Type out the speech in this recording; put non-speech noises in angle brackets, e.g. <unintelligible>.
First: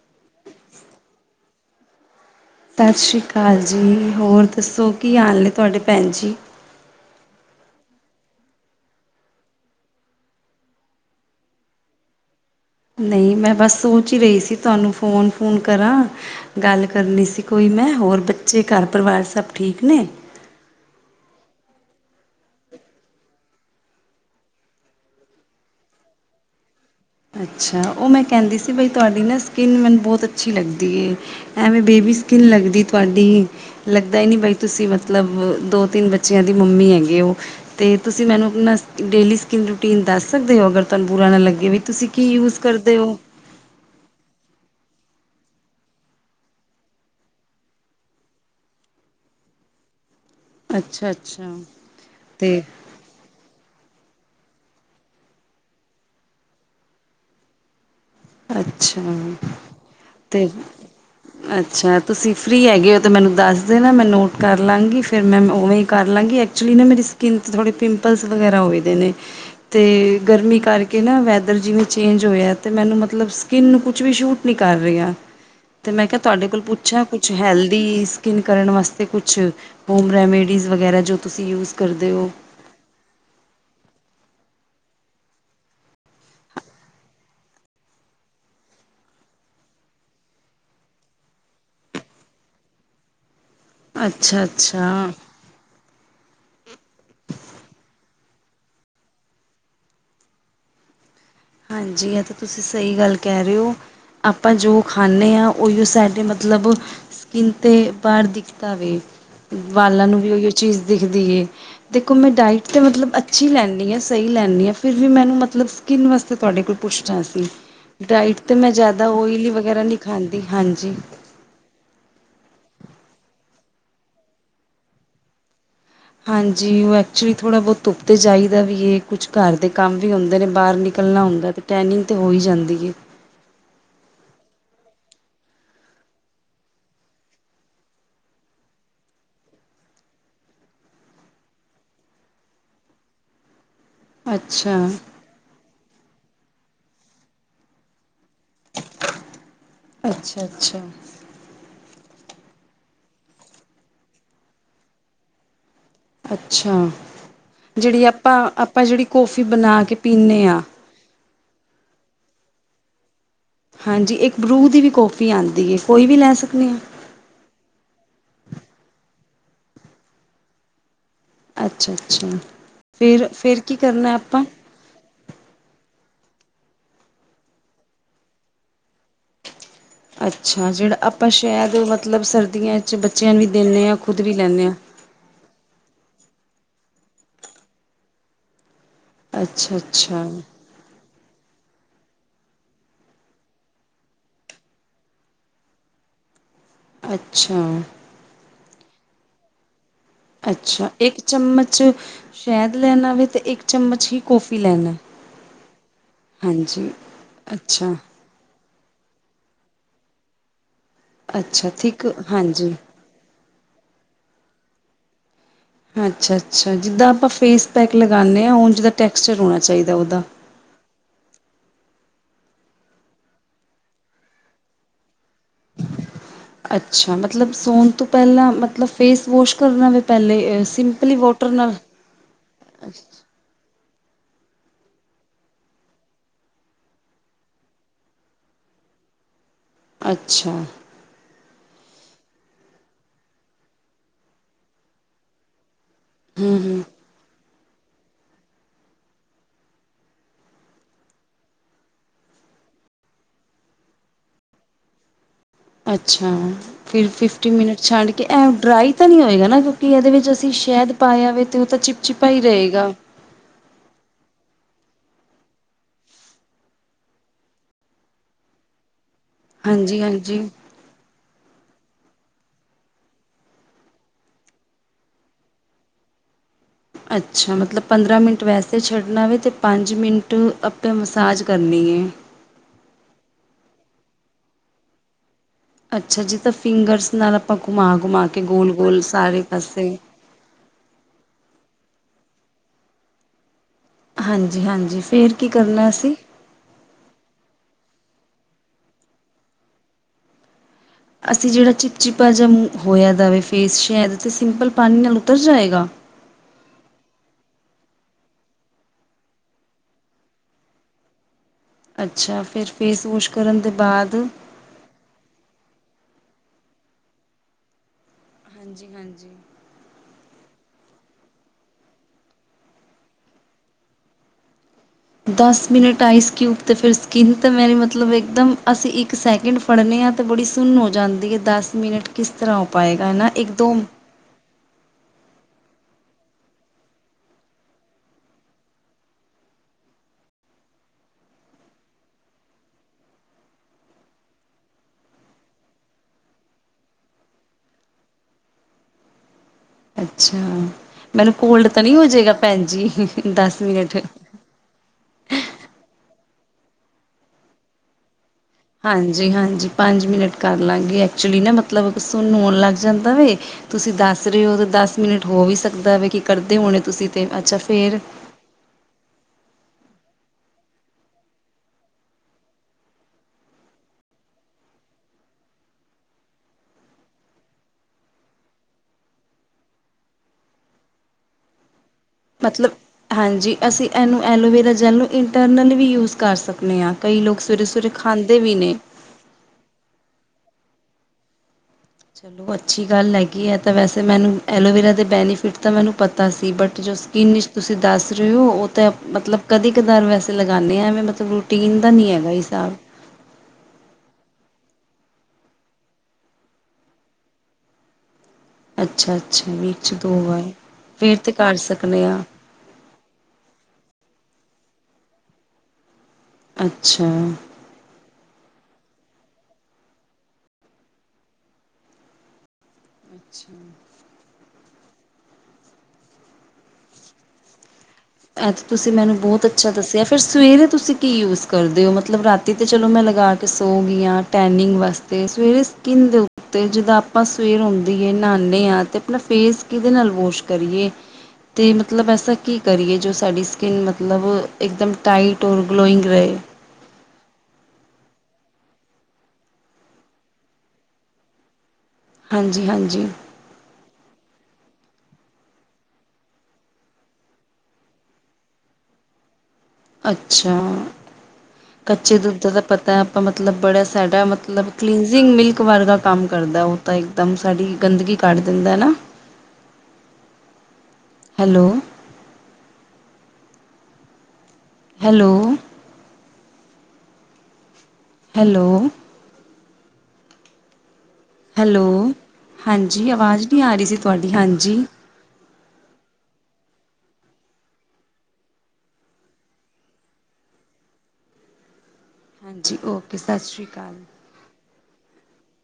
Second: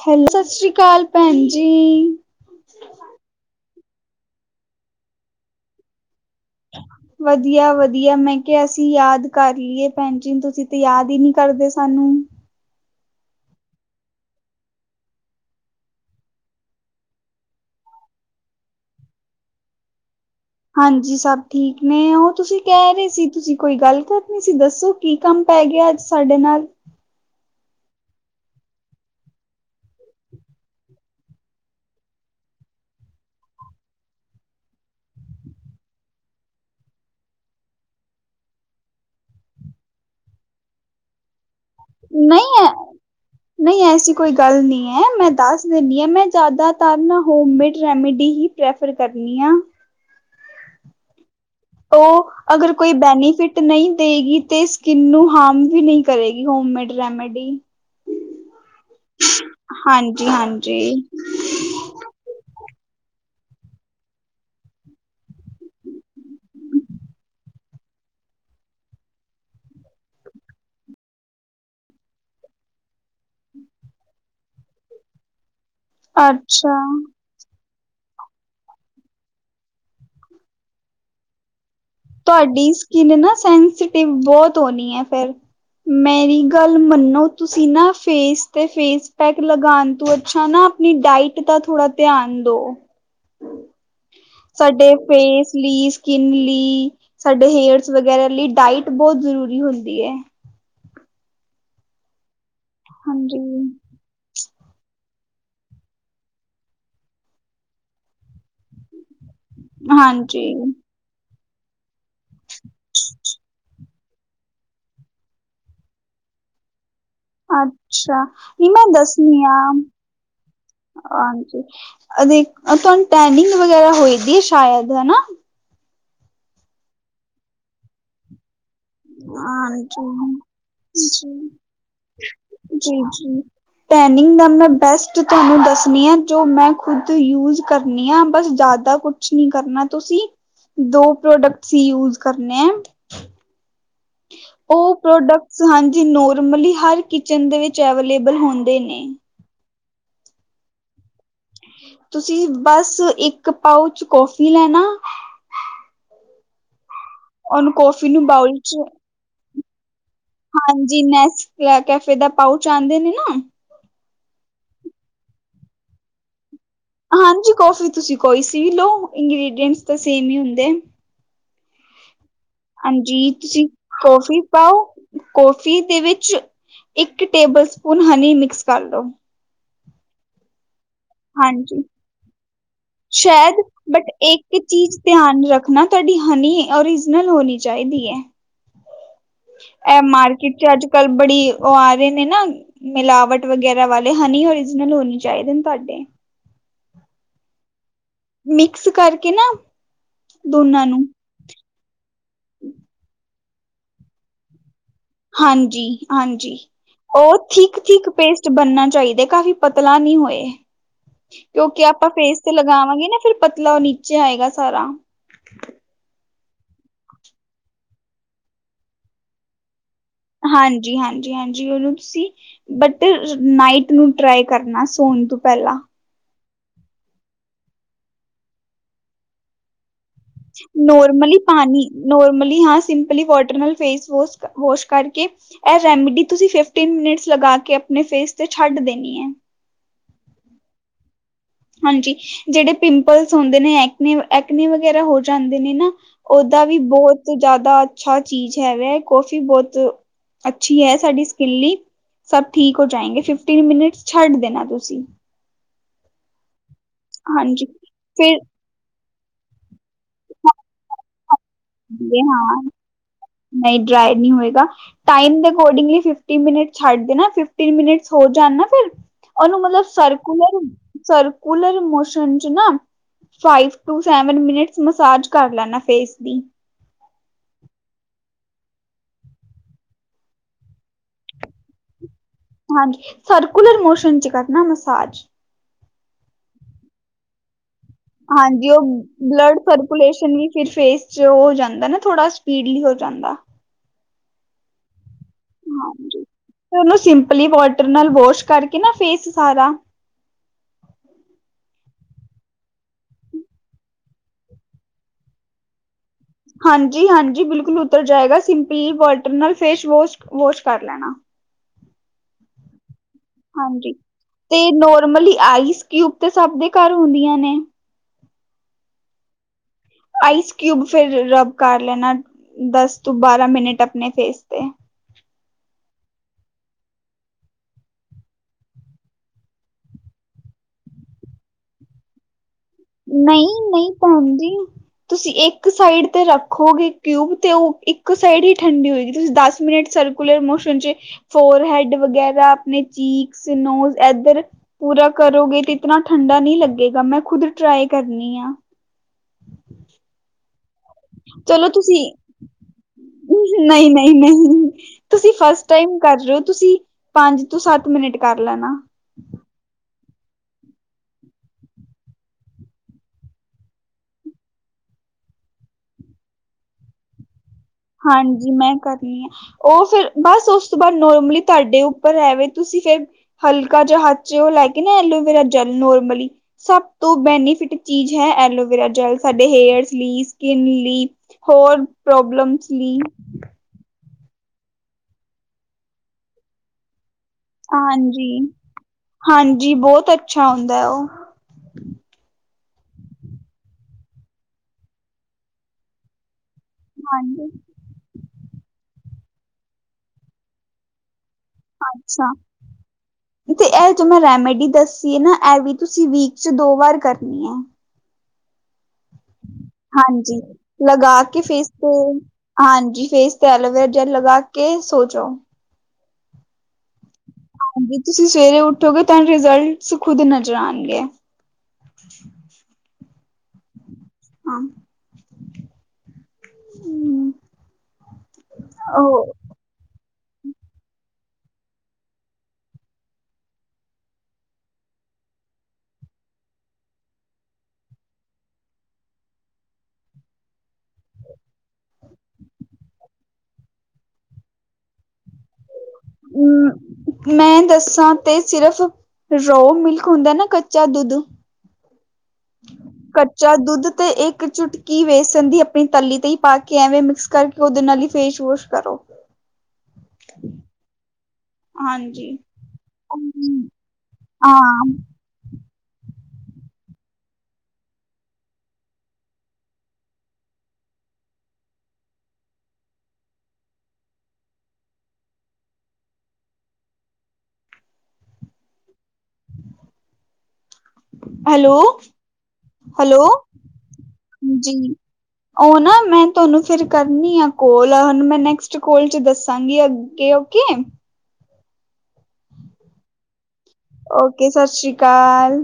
Hello ਸਤਿ ਸ੍ਰੀ ਅਕਾਲ ਭੈਣ ਜ ਸਤਿ ਸ਼੍ਰੀ ਅਕਾਲ ਜੀ ਹੋਰ ਦੱਸੋ ਕੀ ਹਾਲ ਨੇ ਤੁਹਾਡੇ ਭੈਣ ਜੀ <unintelligible> ਵਧੀਆ ਵਧੀਆ ਮੈਂ ਕਿਹਾ ਅਸੀਂ ਯਾਦ ਕਰ ਲਈਏ ਭੈਣਜੀ ਨੂੰ ਤੁਸੀਂ ਤੇ ਯਾਦ ਹੀ ਨਹੀਂ ਕਰਦੇ ਸਾਨੂੰ ਨਹੀਂ ਮੈਂ ਬਸ ਸੋਚ ਹੀ ਰਹੀ ਸੀ ਤੁਹਾਨੂੰ ਫੋਨ ਫੋਨ ਕਰਾਂ ਗੱਲ ਕਰਨੀ ਸੀ ਕੋਈ ਮੈਂ ਹੋਰ ਬੱਚੇ ਘਰ ਪਰਿਵਾਰ ਸਭ ਠੀਕ ਨੇ ਹਾਂਜੀ ਸਭ ਠੀਕ ਨੇ ਉਹ ਤੁਸੀਂ ਕਹਿ ਰਹੇ ਸੀ ਤੁਸੀਂ ਕੋਈ ਗੱਲ ਕਰਨੀ ਸੀ ਦੱਸੋ ਕੀ ਕੰਮ ਪੈ ਗਿਆ ਅੱਜ ਸਾਡੇ ਨਾਲ ਅੱਛਾ ਉਹ ਮੈਂ ਕਹਿੰਦੀ ਸੀ ਬਈ ਤੁਹਾਡੀ ਨਾ ਸਕਿੰਨ ਮੈਨੂੰ ਬਹੁਤ ਅੱਛੀ ਲੱਗਦੀ ਏ ਐਵੇਂ ਬੇਬੀ ਸਕਿੰਨ ਲੱਗਦੀ ਤੁਹਾਡੀ ਲੱਗਦਾ ਹੀ ਨਹੀ ਬਾਈ ਤੁਸੀਂ ਮਤਲਬ ਦੋ ਤਿੰਨ ਬੱਚਿਆਂ ਦੀ ਮੰਮੀ ਹੈਗੇ ਹੋ ਅਤੇ ਤੁਸੀਂ ਮੈਨੂੰ ਆਪਣਾ ਡੇਲੀ ਸਕਿੰਨ ਰੂਟੀਨ ਦੱਸ ਸਕਦੇ ਓ ਅਗਰ ਤੁਹਾਨੂੰ ਬੁਰਾ ਨਾ ਲੱਗੇ ਵੀ ਤੁਸੀਂ ਕੀ ਨਹੀਂ ਯੂਜ਼ ਹੈ ਕਰਦੇ ਹੋ ਨਹੀਂ ਐਸੀ ਕੋਈ ਗੱਲ ਨਹੀਂ ਹੈ ਮੈਂ ਦੱਸ ਦੇਣੀ ਹਾਂ ਮੈਂ ਜ਼ਿਆਦਾਤਰ ਨਾ ਹੋਮਮੇਡ ਰੈਮੀੇਡੀ ਹੀ ਪ੍ਰੈਫਰ ਕਰਨੀ ਹਾਂ ਅੱਛਾ ਅੱਛਾ ਉਹ ਅਤੇ ਅਗਰ ਕੋਈ ਬੈਨੀਫਿਟ ਤੇ ਨਹੀਂ ਦੇਗੀ ਤੇ ਸਕਿਨ ਨੂੰ ਹਾਰਮ ਵੀ ਨਹੀਂ ਕਰੇਗੀ ਹੋਮਮੇਡ ਰੈਮੇਡੀ। ਅੱਛਾ ਹਾਂਜੀ ਤੇ ਅ। ਹਾਂਜੀ ਅੱਛਾ ਤੁਸੀਂ ਫਰੀ ਹੈਗੇ ਹੋ ਤਾਂ ਮੈਨੂੰ ਦੱਸ ਦੇਣਾ ਮੈਂ ਨੋਟ ਕਰ ਲਵਾਂਗੀ ਫਿਰ ਮੈਂ ਉਵੇਂ ਹੀ ਕਰ ਲਾਂਗੀ ਐਕਚੁਲੀ ਨਾ ਮੇਰੀ। ਸਕਿੰਨ 'ਚ ਥੋੜ੍ਹੇ ਪਿੰਪਲਸ ਵਗੈਰਾ ਹੋਏਦੇ ਨੇ ਤੇ ਗਰਮੀ ਕਰਕੇ ਨਾ ਵੈਦਰ ਜਿਵੇਂ ਚੇਂਜ ਹੋਇਆ ਤੇ ਮੈਨੂੰ ਮਤਲਬ ਮਤਲਬ ਸਕਿੰਨ ਨੂੰ ਕੁਛ ਵੀ ਸ਼ੂਟ ਨੀ ਕਰ ਰਿਆਂ ਤੇ ਮੈਂ ਕਿਹਾ ਤੁਹਾਡੇ ਕੋਲ ਅੱਛਾ ਪੁੱਛਾ ਕੁ ਕੁਛ ਹੈਲਦੀ ਸਕਿੰਨ ਕਰਨ ਵਾਸਤੇ ਕੁਛ ਹੋਮ ਰੈਮੀੇਡੀਜ਼ ਵਗੈਰਾ ਜੋ ਤੁਸੀਂ ਯੂਜ਼ ਕਰਦੇ ਓ ਤੁਹਾਡੀ ਸਕਿਨ ਨਾ ਸੈਂਸੀਟਿਵ ਬਹੁਤ ਹੋਣੀ ਏ ਫੇਰ ਮੇਰੀ ਗੱਲ ਮੰਨੋ ਤੁਸੀਂ ਨਾ ਫੇਸ ਤੇ ਫੇਸ ਪੈਕ ਲਗਾਉਣ ਤੋਂ ਅੱਛਾ ਨਾ ਆਪਣੀ ਡਾਇਟ ਦਾ ਥੋੜਾ ਧਿਆਨ ਦਓ ਅੱਛਾ ਸਾਡੇ ਅੱਛਾ ਫੇਸ ਲੀਸ ਸਕਿਨ ਲਈ ਸਾਡੇ ਹੇਅਰਸ ਵਗੈਰਾ ਲਈ ਡਾਇਟ ਬਹੁਤ ਜ਼ਰੂਰੀ ਹੁੰਦੀ ਹੈ ਹਾਂਜੀ ਆ ਤਾਂ ਤੁਸੀਂ ਸਹੀ ਗੱਲ ਹਾਂਜੀ, ਕਹਿ ਰਹੇ ਹੋ। ਆਪਾਂ ਜੋ ਖਾਂਦੇ ਹਾਂ ਉਹੀਓ ਸਾਡੇ ਮਤਲਬ। ਸਕਿੰਨ ਤੇ ਬਾਹਰ ਦਿਖਦਾ ਵੇ। ਵਾਲਾਂ ਨੂੰ ਵੀ ਉਹੀਓ ਹਾਂਜੀ ਚੀਜ਼ ਦਿਖਦੀ ਏ ਦੇਖੋ ਮੈਂ ਡਾਇਟ ਤਾਂ ਮਤਲਬ ਅੱਛੀ ਲੈਂਦੀ ਹਾਂ। ਸਹੀ ਲੈਂਦੀ ਹ ਫਿਰ ਵੀ ਮੈਨੂੰ ਮਤਲਬ ਸਕਿੰਨ ਵਾਸਤੇ ਤੁਹਾਡੇ ਕੋਲੌ ਪੁੱਛਣਾ ਸੀ। ਅੱਛਾ ਡਾਇਟ ਤਾਂ ਨੀ ਮੈਂ ਜ਼ਿਆਦਾ ਦੱਸਣੀ ਹ ਓਇਲੀ ਵਗੈਰਾ ਨਹੀਂ ਖਾਂਦੀ ਹਾਂਜੀ ਹਾਂਜੀ। ਆ ਦੇਖ ਤੁਹਾਨੂੰ ਟੈਨਿੰਗ ਵਗੈਰਾ ਹੋਈ ਦੀ ਹੈ ਸ਼ਾਇਦ ਹੈ ਨਾ? ਹਾਂਜੀ, ਉਹ ਐਕਚੁਲੀ ਥੋੜ੍ਹਾ ਬਹੁਤ। ਧੁੱਪ ਤੇ ਜਾਹੀਦਾ ਵੀ ਹੈ ਕੁਛ ਘਰ ਦੇ ਕੰਮ ਵੀ ਹੁੰਦੇ ਹਾਂਜੀ। ਨੇ ਬਾਹਰ ਨਿਕਲਣਾ ਹੁੰਦਾ ਜੀ ਏ ਟੈਨਿੰਗ ਤਾਂ ਹੋ ਹੀ ਜਾਂਦੀ ਹੈ। ਜੀ ਜੀ। ਟੈਨਿੰਗ ਦਾ ਮੈਂ ਬੈਸਟ ਤੁਹਾਨੂੰ ਦੱਸਦੀ ਹਾਂ ਜੋ ਮੈਂ ਖੁਦ ਯੂਜ ਕਰਨੀ ਹਾਂ ਬਸ ਜ਼ਿਆਦਾ। ਕੁਛ ਨੀ ਕਰਨਾ ਤੁਸੀਂ ਦੋ ਪ੍ਰੋਡਕਟ ਹੀ ਯੂਜ ਕਰਨੇ ਆ। ਅੱਛਾ ਉਹ ਪ੍ਰੋਡਕਟਸ ਹਾਂਜੀ ਨੋਰਮਲੀ ਹਰ ਕਿਚਨ ਦੇ ਵਿੱਚ ਅਵੇਲੇਬਲ ਹੁੰਦੇ ਨੇ। ਅੱਛਾ ਅੱਛਾ। ਤੁਸੀਂ ਬਸ ਇੱਕ ਪਾਉਚ ਕੋਫੀ ਲੈਣਾ। ਅੱਛਾ ਉਹਨੂੰ ਜਿਹੜੀ ਕੌਫੀ ਨੂੰ ਆਪਾਂ ਬਾਊਲ ਚ ਆਪਾਂ ਜਿਹੜੀ ਕੌਫੀ ਬਣਾ ਕੇ ਪੀਂਨੇ ਹਾਂ। ਹਾਂਜੀ ਨੈਸ ਕੈਫੇ ਦਾ ਪਾਊਚ ਆਉਂਦੇ ਨੇ ਨਾ। ਹਾਂਜੀ ਇੱਕ ਬਰੂ ਦੀ ਵੀ ਕੌਫੀ ਆਉਂਦੀ ਹੈ ਕੋਈ ਵੀ ਲੈ ਸਕਦੇ ਹਾਂ। ਹਾਂਜੀ ਕੋਫੀ ਤੁਸੀਂ ਕੋਈ ਸੀ ਵੀ ਲਓ ਇੰਗ੍ਰਡੀਂਟਸ ਤਾਂ ਸੇਮ ਹੀ ਹੁੰਦੇ ਅੱਛਾ ਅੱਛਾ। ਫਿਰ ਹਾਂਜੀ ਫਿਰ ਤੁਸੀਂ ਕੀ ਕਰਨਾ ਕੌਫੀ ਆਪਾਂ ਪਾਓ। ਕਫੀ ਦੇ ਵਿੱਚ ਇੱਕ ਟੇਬਲ ਸਪੂਨ ਹਨੀ ਮਿਕਸ ਕਰ ਲੋ। ਅੱਛਾ ਜਿਹੜਾ ਆਪਾਂ ਸ਼ਾਹਿਦ ਹਾਂਜੀ ਮਤਲਬ ਸਰਦੀਆਂ ਵਿੱਚ ਬੱਚਿਆਂ ਨੂੰ ਵੀ ਸ਼ਾਇਦ ਦਿੰਦੇ ਹਾਂ ਬਟ ਖੁਦ ਵੀ ਇੱਕ ਲੈਂਦੇ ਹਾਂ। ਚੀਜ਼ ਧਿਆਨ ਰੱਖਣਾ ਤੁਹਾਡੀ ਹਨੀ ਓਰੀਜਨਲ ਹੋਣੀ ਚਾਹੀਦੀ ਹੈ। ਅੱਛਾ ਇਹ ਅੱਛਾ ਮਾਰਕੀਟ ਚ ਅੱਜ ਕੱਲ ਬੜੀ ਉਹ ਆ ਰਹੇ ਨੇ ਨਾ। ਮਿਲਾਵਟ ਵਗੈਰਾ ਵਾਲੇ ਹਨੀ ਓਰੀਜਨਲ ਹੋਣੀ ਚਾਹੀਦੇ ਨੇ ਤੁਹਾਡੇ। ਅੱਛਾ। ਮਿਕਸ ਕਰਕੇ ਨਾ। ਦੋਨਾਂ ਅੱਛਾ ਨੂੰ ਇੱਕ ਚਮਚ ਸ਼ਹਿਦ ਲੈਣਾ ਵੇ ਅਤੇ ਇੱਕ ਚਮਚ ਹੀ ਕੌਫੀ ਲੈਣਾ। ਹਾਂਜੀ, ਹਾਂਜੀ ਉਹ ਥਿਕ ਅੱਛਾ ਥਿਕ ਪੇਸਟ। ਬਣਨਾ ਚਾਹੀਦੇ, ਕਾਫ਼ੀ ਪਤਲਾ ਨੀ ਹੋਏ ਅੱਛਾ ਕਿਉਂਕਿ ਥਿੱਕ ਆਪਾਂ ਫੇਸ ਤੇ ਹਾਂਜੀ ਲਗਾਵਾਂਗੇ ਨਾ ਫਿਰ। ਪਤਲਾ ਉਹ ਨੀਚੇ ਆਏਗਾ ਸਾਰਾ। ਅੱਛਾ ਅੱਛਾ, ਜਿੱਦਾਂ ਆਪਾਂ ਫੇਸ ਪੈਕ ਲਗਾਨੇ ਹਾਂ, ਉਂਝ ਦਾ ਟੈਕਸਚਰ ਹੋਣਾ ਚਾਹੀਦਾ ਉਹਦਾ। ਹਾਂਜੀ, ਹਾਂਜੀ, ਹਾਂਜੀ, ਉਹਨੂੰ ਤੁਸੀਂ। ਬਟ ਨਾਈਟ ਨੂੰ ਟਰਾਈ ਕਰਨਾ ਸੋਣ ਤੋਂ ਪਹਿਲਾਂ। ਅੱਛਾ ਮਤਲਬ ਸੌਣ ਤੋਂ ਪਹਿਲਾਂ ਮਤਲਬ ਫੇਸ ਵੋਸ਼ ਕਰਨਾ ਵੇ। ਪਹਿਲੇ ਸਿੰਪਲੀ ਨੋਰਮਲੀ ਵੋਟਰ ਨਾਲ। ਪਾਣੀ ਨੋਰਮਲੀ ਹਾਂ ਸਿੰਪਲੀ ਵੋਟਰ ਨਾਲ ਫੇਸ ਵ ਵਾਸ਼ ਕਰਕੇ। ਇਹ ਰੈਮੀਡੀ ਤੁਸੀ ਫਿਫਟੀਨ ਮੀਨਟਸ ਲਗਾ ਕੇ ਆਪਣੇ ਫੇਸ ਤੇ ਛੱਡ ਦੇਣੀ ਹੈ। ਅੱਛਾ। ਹਾਂਜੀ, ਜਿਹੜੇ ਪਿੰਪਲਸ ਹੁੰਦੇ ਨੇ ਐਕ ਐਕਨ ਵਗੈਰਾ ਹੋ ਜਾਂਦੇ ਨੇ ਨਾ। ਉਦਾ ਵੀ ਬਹੁਤ। ਤੋਂ ਜ਼ਿਆਦਾ ਅੱਛਾ ਚੀਜ਼ ਹੈਗਾ ਕਾਫੀ ਬਹੁਤ ਅੱਛੀ ਹੈ ਸਾਡੀ ਸਕਿੱਨ ਲਈ। ਸਭ ਠੀਕ ਹੋ ਜਾਏਗੇ ਫਿਫਟੀਨ ਮਿੰਟ ਛੱਡ ਦੇਣਾ ਤੁਸੀਂ। ਅੱਛਾ, ਫਿਰ ਫਿਫਟੀਨ ਹਾਂਜੀ ਮਿੰਟ ਛੱਡ ਕੇ ਫਿਰ ਇਹ ਡਰਾਈ। ਤਾਂ ਨਹੀਂ ਹੋਏਗਾ ਨਾ ਕਿਉਂਕਿ ਇਹਦੇ ਵਿੱਚ ਅਸੀਂ ਸ਼ਹਿਦ ਪਾਇਆ ਵੇ ਤੇ ਉਹ ਤਾਂ ਚਿਪ ਚਿਪਾ ਹੀ ਹਾਂ ਰਹੇਗਾ। ਨਹੀਂ ਡਰਾਏ ਨਹੀਂ ਹੋਏਗਾ। ਟਾਇਮ ਦੇ ਅਕੋਰਡਿੰਗ ਫਿਫਟੀਨ ਮਿੰਟ ਛੱਡ ਦੇਣਾ ਫਿਫਟੀਨ ਮਿੰਟ ਹੋ ਜਾਣ ਫਿਰ। ਉਹਨੂੰ ਮਤਲਬ ਹਾਂਜੀ-ਹਾਂਜੀ ਸਰਕੂਲਰ ਸਰਕੂਲਰ ਮੋਸ਼ਨ ਚ ਨਾ। Five to seven minutes massage ਕਰ ਲੈਦਾ ਫੇਸ ਦੀ। ਅੱਛਾ, ਮਤਲਬ ਪੰਦਰਾਂ ਮਿੰਟ ਵੈਸੇ ਛੱਡਣਾ ਵਵੇ ਅਤੇ ਪੰਜ ਮਿੰਟ ਆਪਾਂ ਮਸਾਜ ਕਰਨੀ ਹੈ। ਹਾਂਜੀ, ਸਰਕੂਲਰ ਮੋਸ਼ਨ ਚ ਕਰਨਾ ਮਸਾਜ। ਅੱਛਾ ਜੀ, ਤਾਂ ਫਿੰਗਰਸ ਨਾਲ ਆਪਾਂ ਘੁਮਾ ਕੇ ਹਾਂਜੀ, ਉਹ ਗੋਲ-ਗੋਲ ਸਾਰੇ ਬਲੱਡ ਪਾਸੇ ਸਰਕੂਲੇਸ਼ਨ ਫਿਰ ਫੇਸ ਚ ਹੋ ਜਾਂਦਾ ਨਾ ਥੋੜਾ ਸਪੀਡਲੀ ਹੋ ਜਾਂਦਾ। ਹਾਂਜੀ-ਹਾਂਜੀ, ਫਿਰ ਕੀ ਕਰਨਾ ਅਸੀਂ? ਹਾਂਜੀ। ਤੇ ਉਹਨੂੰ ਸਿੰਪਲੀ ਵਾਟਰ ਨਾਲ ਵਾਸ਼ ਕਰਕੇ ਨਾ ਫੇਸ ਸਾਰਾ ਅਸੀਂ ਜਿਹੜਾ ਚਿਪਚਿਪਾ ਜ ਮੂੰਹ ਹੋਇਆ ਜਾਵੇ, ਫੇਸ ਸ਼ਹਿਦ 'ਤੇ ਸਿੰਪਲ ਪਾਣੀ ਨਾਲ ਉਤਰ ਜਾਵੇਗਾ। ਹਾਂਜੀ-ਹਾਂਜੀ, ਬਿਲਕੁਲ ਉਤਰ ਜਾਏਗਾ ਸਿੰਪਲੀ ਵਾਟਰ ਨਾਲ ਫੇਸ ਵੋਸ਼ ਵੋਸ਼ ਕਰ ਲੈਣਾ। ਅੱਛਾ, ਫਿਰ ਫੇਸ ਵੋਸ਼ ਕਰਨ ਦੇ ਹਾਂਜੀ ਬਾਅਦ ਤੇ ਨੋਰਮਲੀ ਆਈਸ ਕਿਊਬ ਤੇ ਸਭ ਦੇ ਘਰ ਹੁੰਦੀਆਂ ਨੇ। ਹਾਂਜੀ-ਹਾਂਜੀ। ਆਈਸ ਕਿਊਬ ਫਿਰ ਰਬ ਕਰ ਲੈਣਾ, ਦਸ ਤੋਂ ਬਾਰਾਂ ਮਿੰਟ ਆਪਣੇ ਫੇਸ ਤੇ। ਦਸ ਮਿੰਟ ਆਈਸ ਕਿਊਬ ਤੇ ਫਿਰ ਸਕਿੰਨ ਤਾਂ ਮੇਰੀ ਮਤਲਬ ਇੱਕਦਮ ਅਸੀਂ ਇੱਕ ਸੈਕਿੰਡ ਪੜ੍ਹਨੇ ਹਾਂ, ਤਾਂ ਬੜੀ ਸੁੁੰਨ ਹੋ ਜਾਂਦੀ ਹੈ ਦਸ ਮਿੰਟ ਕਿਸ ਤਰ੍ਹਾਂ ਉਹ ਪਾਏਗਾ ਹੈ ਨਾ ਇੱਕ-ਦੋ ਹਾਂਜੀ। ਤੁਸੀਂ ਇੱਕ ਸਾਈਡ ਤੇ ਰੱਖੋਗੇ ਕਿਊਬ ਤੇ ਉਹ ਇੱਕ ਸਾਈਡ ਹੀ ਠੰਡੀ ਹੋਏਗੀ ਤੁਸੀਂ ਦਸ ਮਿੰਟ ਸਰਵ ਸਰਕੂਲਰ ਮੋਸ਼ਨ ਚ ਫੋਰ ਹੈਡ ਵਗੈਰਾ ਆਪਣੇ ਚੀਕਸ, ਨੋਜ ਇਧਰ ਪੂਰਾ ਕਰੋਗੇ ਤੇ ਇਤਨਾ ਠੰਡਾ ਨਹੀਂ ਲੱਗੇਗਾ ਮੈਂ ਖੁਦ ਟਰਾਈ ਕਰਨੀ ਆ। ਅੱਛਾ, ਮੈਨੂੰ ਚਲੋ ਕੋਲਡ ਤਾਂ ਨਹੀਂ ਤੁਸੀਂ ਹੋਜੇਗਾ ਭੈਣ ਜੀ, ਦਸ ਨਹੀਂ ਮਿੰਨਟ। ਨਹੀਂ ਨਹੀਂ। ਤੁਸੀਂ ਫਸਟ ਟਾਈਮ ਕਰ ਰਹੇ ਹੋ ਤੁਸੀਂ ਪੰਜ ਤੋਂ ਸੱਤ ਮਿੰਟ ਕਰ ਲੈਣਾ। ਹਾਂਜੀ-ਹਾਂਜੀ, ਪੰਜ ਮਿੰਟ ਕਰ ਲਵਾਂਗੀ ਐਕਚੁਲੀ ਨਾ ਮਤਲਬ ਨ ਸੁਣ ਹੋਣ ਲੱਗ ਜਾਂਦਾ ਵੇ। ਤੁਸੀਂ ਦੱਸ ਰਹੇ ਹੋ ਤਾਂ ਦਸ ਮਿੰਟ ਹੋ ਵੀ ਸਕਦਾ ਵੇ ਕਿ ਕਰਦੇ ਹੋਣੇ ਤੁਸੀਂ ਤੇ ਅੱਛਾ ਫੇਰ ਹਾਂਜੀ, ਮੈਂ ਕਰੀ ਹਾਂ। ਉਹ ਫਿਰ ਬਸ ਉਸ ਤੋਂ ਬਾਅਦ ਨੋਰਮਲੀ ਤੁਹਾਡੇ ਉੱਪਰ ਹੈਵੇ ਤੁਸੀਂ ਫਿਰ ਹਲਕਾ ਜਿਹਾ ਹੱਥੇ ਉਹ ਲੈ ਕੇ ਨਾ ਐਲੋਵੇਰਾ ਜੈਲ ਨੋਰਮਲੀ ਸਭ ਤੋਂ ਬੈਨੀਫਿਟ ਚੀਜ਼ ਹੈ, ਐਲੋਵੇਰਾ ਜੈਲ ਸਾਡੇ ਹੇਅਰਸ ਲਈ, ਸਕਿਨ ਲਈ। ਹੋਰ ਪ੍ਰੋਬਲਮਸ। ਮਤਲਬ ਲਈ ਹਾਂਜੀ, ਅਸੀਂ ਇਹਨੂੰ ਐਲੋਵੇਰਾ ਜੈਲ ਨੂੰ ਇੰਟਰਨਲ ਵੀ ਯੂਜ ਕਰ ਸਕਦੇ ਹਾਂ ਕਈ ਲੋਕ ਸਵੇਰੇ-ਸਵੇਰੇ ਖਾਂਦੇ ਹਾਂਜੀ- ਵੀ ਨੇ ਹਾਂਜੀ, ਬਹੁਤ ਅੱਛਾ ਹੁੰਦਾ ਹੈ ਉਹ। ਚਲੋ ਅੱਛੀ ਗੱਲ ਹੈਗੀ ਹੈ। ਤਾਂ ਵੈਸੇ ਮੈਨੂੰ ਐਲੋਵੇਰਾ ਦੇ ਬੈਨੀਫਿਟ ਤਾਂ ਮੈਨੂੰ ਪਤਾ ਸੀ ਬਟ ਜੋ ਸਕਿੰਨ ਵਿੱਚ ਹਾਂਜੀ ਤੁਸੀਂ ਦੱਸ ਰਹੇ ਹੋ ਉਹ ਤਾਂ ਮਤਲਬ ਕਦੇ- ਕਦਾਰ ਵੈਸੇ ਲਗਾਉਨੀ ਆ ਮਤਲਬ। ਪੀਣ ਦਾ ਨਹੀਂ ਹੈਗਾ ਅੱਛਾ ਹਿਸਾਬ। ਤੇ ਇਹ ਜੋ ਮੈਂ ਰੈਮੇਡੀ ਦੱਸੀ ਹੈ ਨਾ ਇਹ ਵੀ ਤੁਸੀਂ ਵੀਕ ਚ ਦੋ ਵਾਰ ਕਰਨੀ ਹੈ। ਅੱਛਾ-ਅੱਛਾ ਵੀ ਹਾਂਜੀ ਲਗਾ ਕੇ ਫੇਸ ਤੇ ਹਾਂ ਹਾਂਜੀ। ਫੇਸ ਤੇ ਐਲੋਵੇਅਰ ਜੈਲ ਲਗਾ ਕੇ ਸੌ ਜਾਓ। ਅੱਛਾ। ਚ ਤੁਸੀਂ ਸਵੇਰੇ ਉੱਠੋਗੇ ਤੁਹਾਨੂੰ ਰਿਜ਼ਲਟਸ ਖੁਦ ਨਜ਼ਰ ਆਉਣਗੇ। <inaudible> ਅੱਛਾ। ਹਾਂ। ਹੂੰ। ਅੱਜ ਤੁਸੀਂ ਮੈਨੂੰ ਉਹ ਬਹੁਤ ਅੱਛਾ ਦੱਸਿਆ, ਫਿਰ ਸਵੇਰੇ ਤੁਸੀਂ ਕੀ ਯੂਜ ਕਰਦੇ ਹੋ? ਮਤਲਬ ਰਾਤੀ ਤਾਂ ਚਲੋ ਮੈਂ ਲਗਾ ਕੇ ਸੌ ਗਈ ਹਾਂ ਟੈਨਿੰਗ ਵਾਸਤੇ ਤੇ ਸਵੇਰੇ ਸਕਿਨ ਦੇ ਉਤ ਤੇ ਜਿੱਦਾਂ ਆਪਾਂ ਸਵੇਰ ਆਉਂਦੀਏ ਨਹਾਦੇ ਹਾਂ ਤੇ ਆਪਣਾ ਫੇਸ ਕਿਹਦੇ ਨਾਲ ਵੋਸ਼ ਕਰੀਏ? ਤੇ ਮਤਲਬ ਐਸਾ ਕਿ ਕਰੀਏ ਜੋ ਸਾਡੀ ਸਕਿਨ ਮਤਲਬ ਇੱਕਦਮ ਟਾਈਟ ਔਰ ਗਲੋਇੰਗ ਰਹੇ। ਮੈਂ ਦੱਸਾਂ ਤੇ ਸਿਰਫ਼ ਰੋ ਮਿਲਕ ਹੁੰਦਾ ਨਾ ਕੱਚਾ ਦੁੱਧ ਹਾਂਜੀ ਹਾਂਜੀ। ਕੱਚਾ ਦੁੱਧ ਤੇ ਇੱਕ ਚੁਟਕੀ ਵੇਸਣ ਦੀ ਆਪਣੀ ਤੱਲੀ ਤੇ ਹੀ ਪਾ ਕੇ ਐਵੇਂ ਮਿਕਸ ਕਰਕੇ। ਉਹਦੇ ਨਾਲ ਹੀ ਫੇਸ ਵਾਸ਼ ਕਰੋ। ਅੱਛਾ। ਕੱਚੇ ਹਾਂਜੀ, ਦੁੱਧ ਦਾ ਪਤਾ, ਆਪਾਂ ਮਤਲਬ ਬੜਾ ਸਾਡਾ ਮਤਲਬ ਹਾਂ, ਕਲੀਨਜਿੰਗ ਮਿਲਕ। ਇੱਕ ਵਾਰ ਦਾ ਕੰਮ ਕਰਦਾ ਉਹ ਤਾਂ। ਇੱਕਦਮ ਸਾਡੀ ਗੰਦਗੀ ਕੱਢ ਦਿੰਦਾ ਨਾ। Hello hello hello hello? ਹਾਂਜੀ ਹੈਲੋ, ਆਵਾਜ਼ ਨਹੀਂ ਆ ਰਹੀ ਸੀ ਤੁਹਾਡੀ, ਜੀ। ਹਾਂਜੀ। ਉਹ ਨਾ ਮੈਂ ਤੁਹਾਨੂੰ ਫਿਰ ਕਰਨੀ ਆ ਕੋਲ, ਹੁਣ ਮੈਂ ਨੈਕਸਟ ਕਾਲ ਚ ਦੱਸਾਂਗੀ। ਕਿ ਓਕੇ ਏ। ਹਾਂਜੀ। ਓਕੇ ਸਤਿ ਸ਼੍ਰੀ ਅਕਾਲ। ਓਕੇ ਸਤਿ ਸ਼੍ਰੀ ਅਕਾਲ।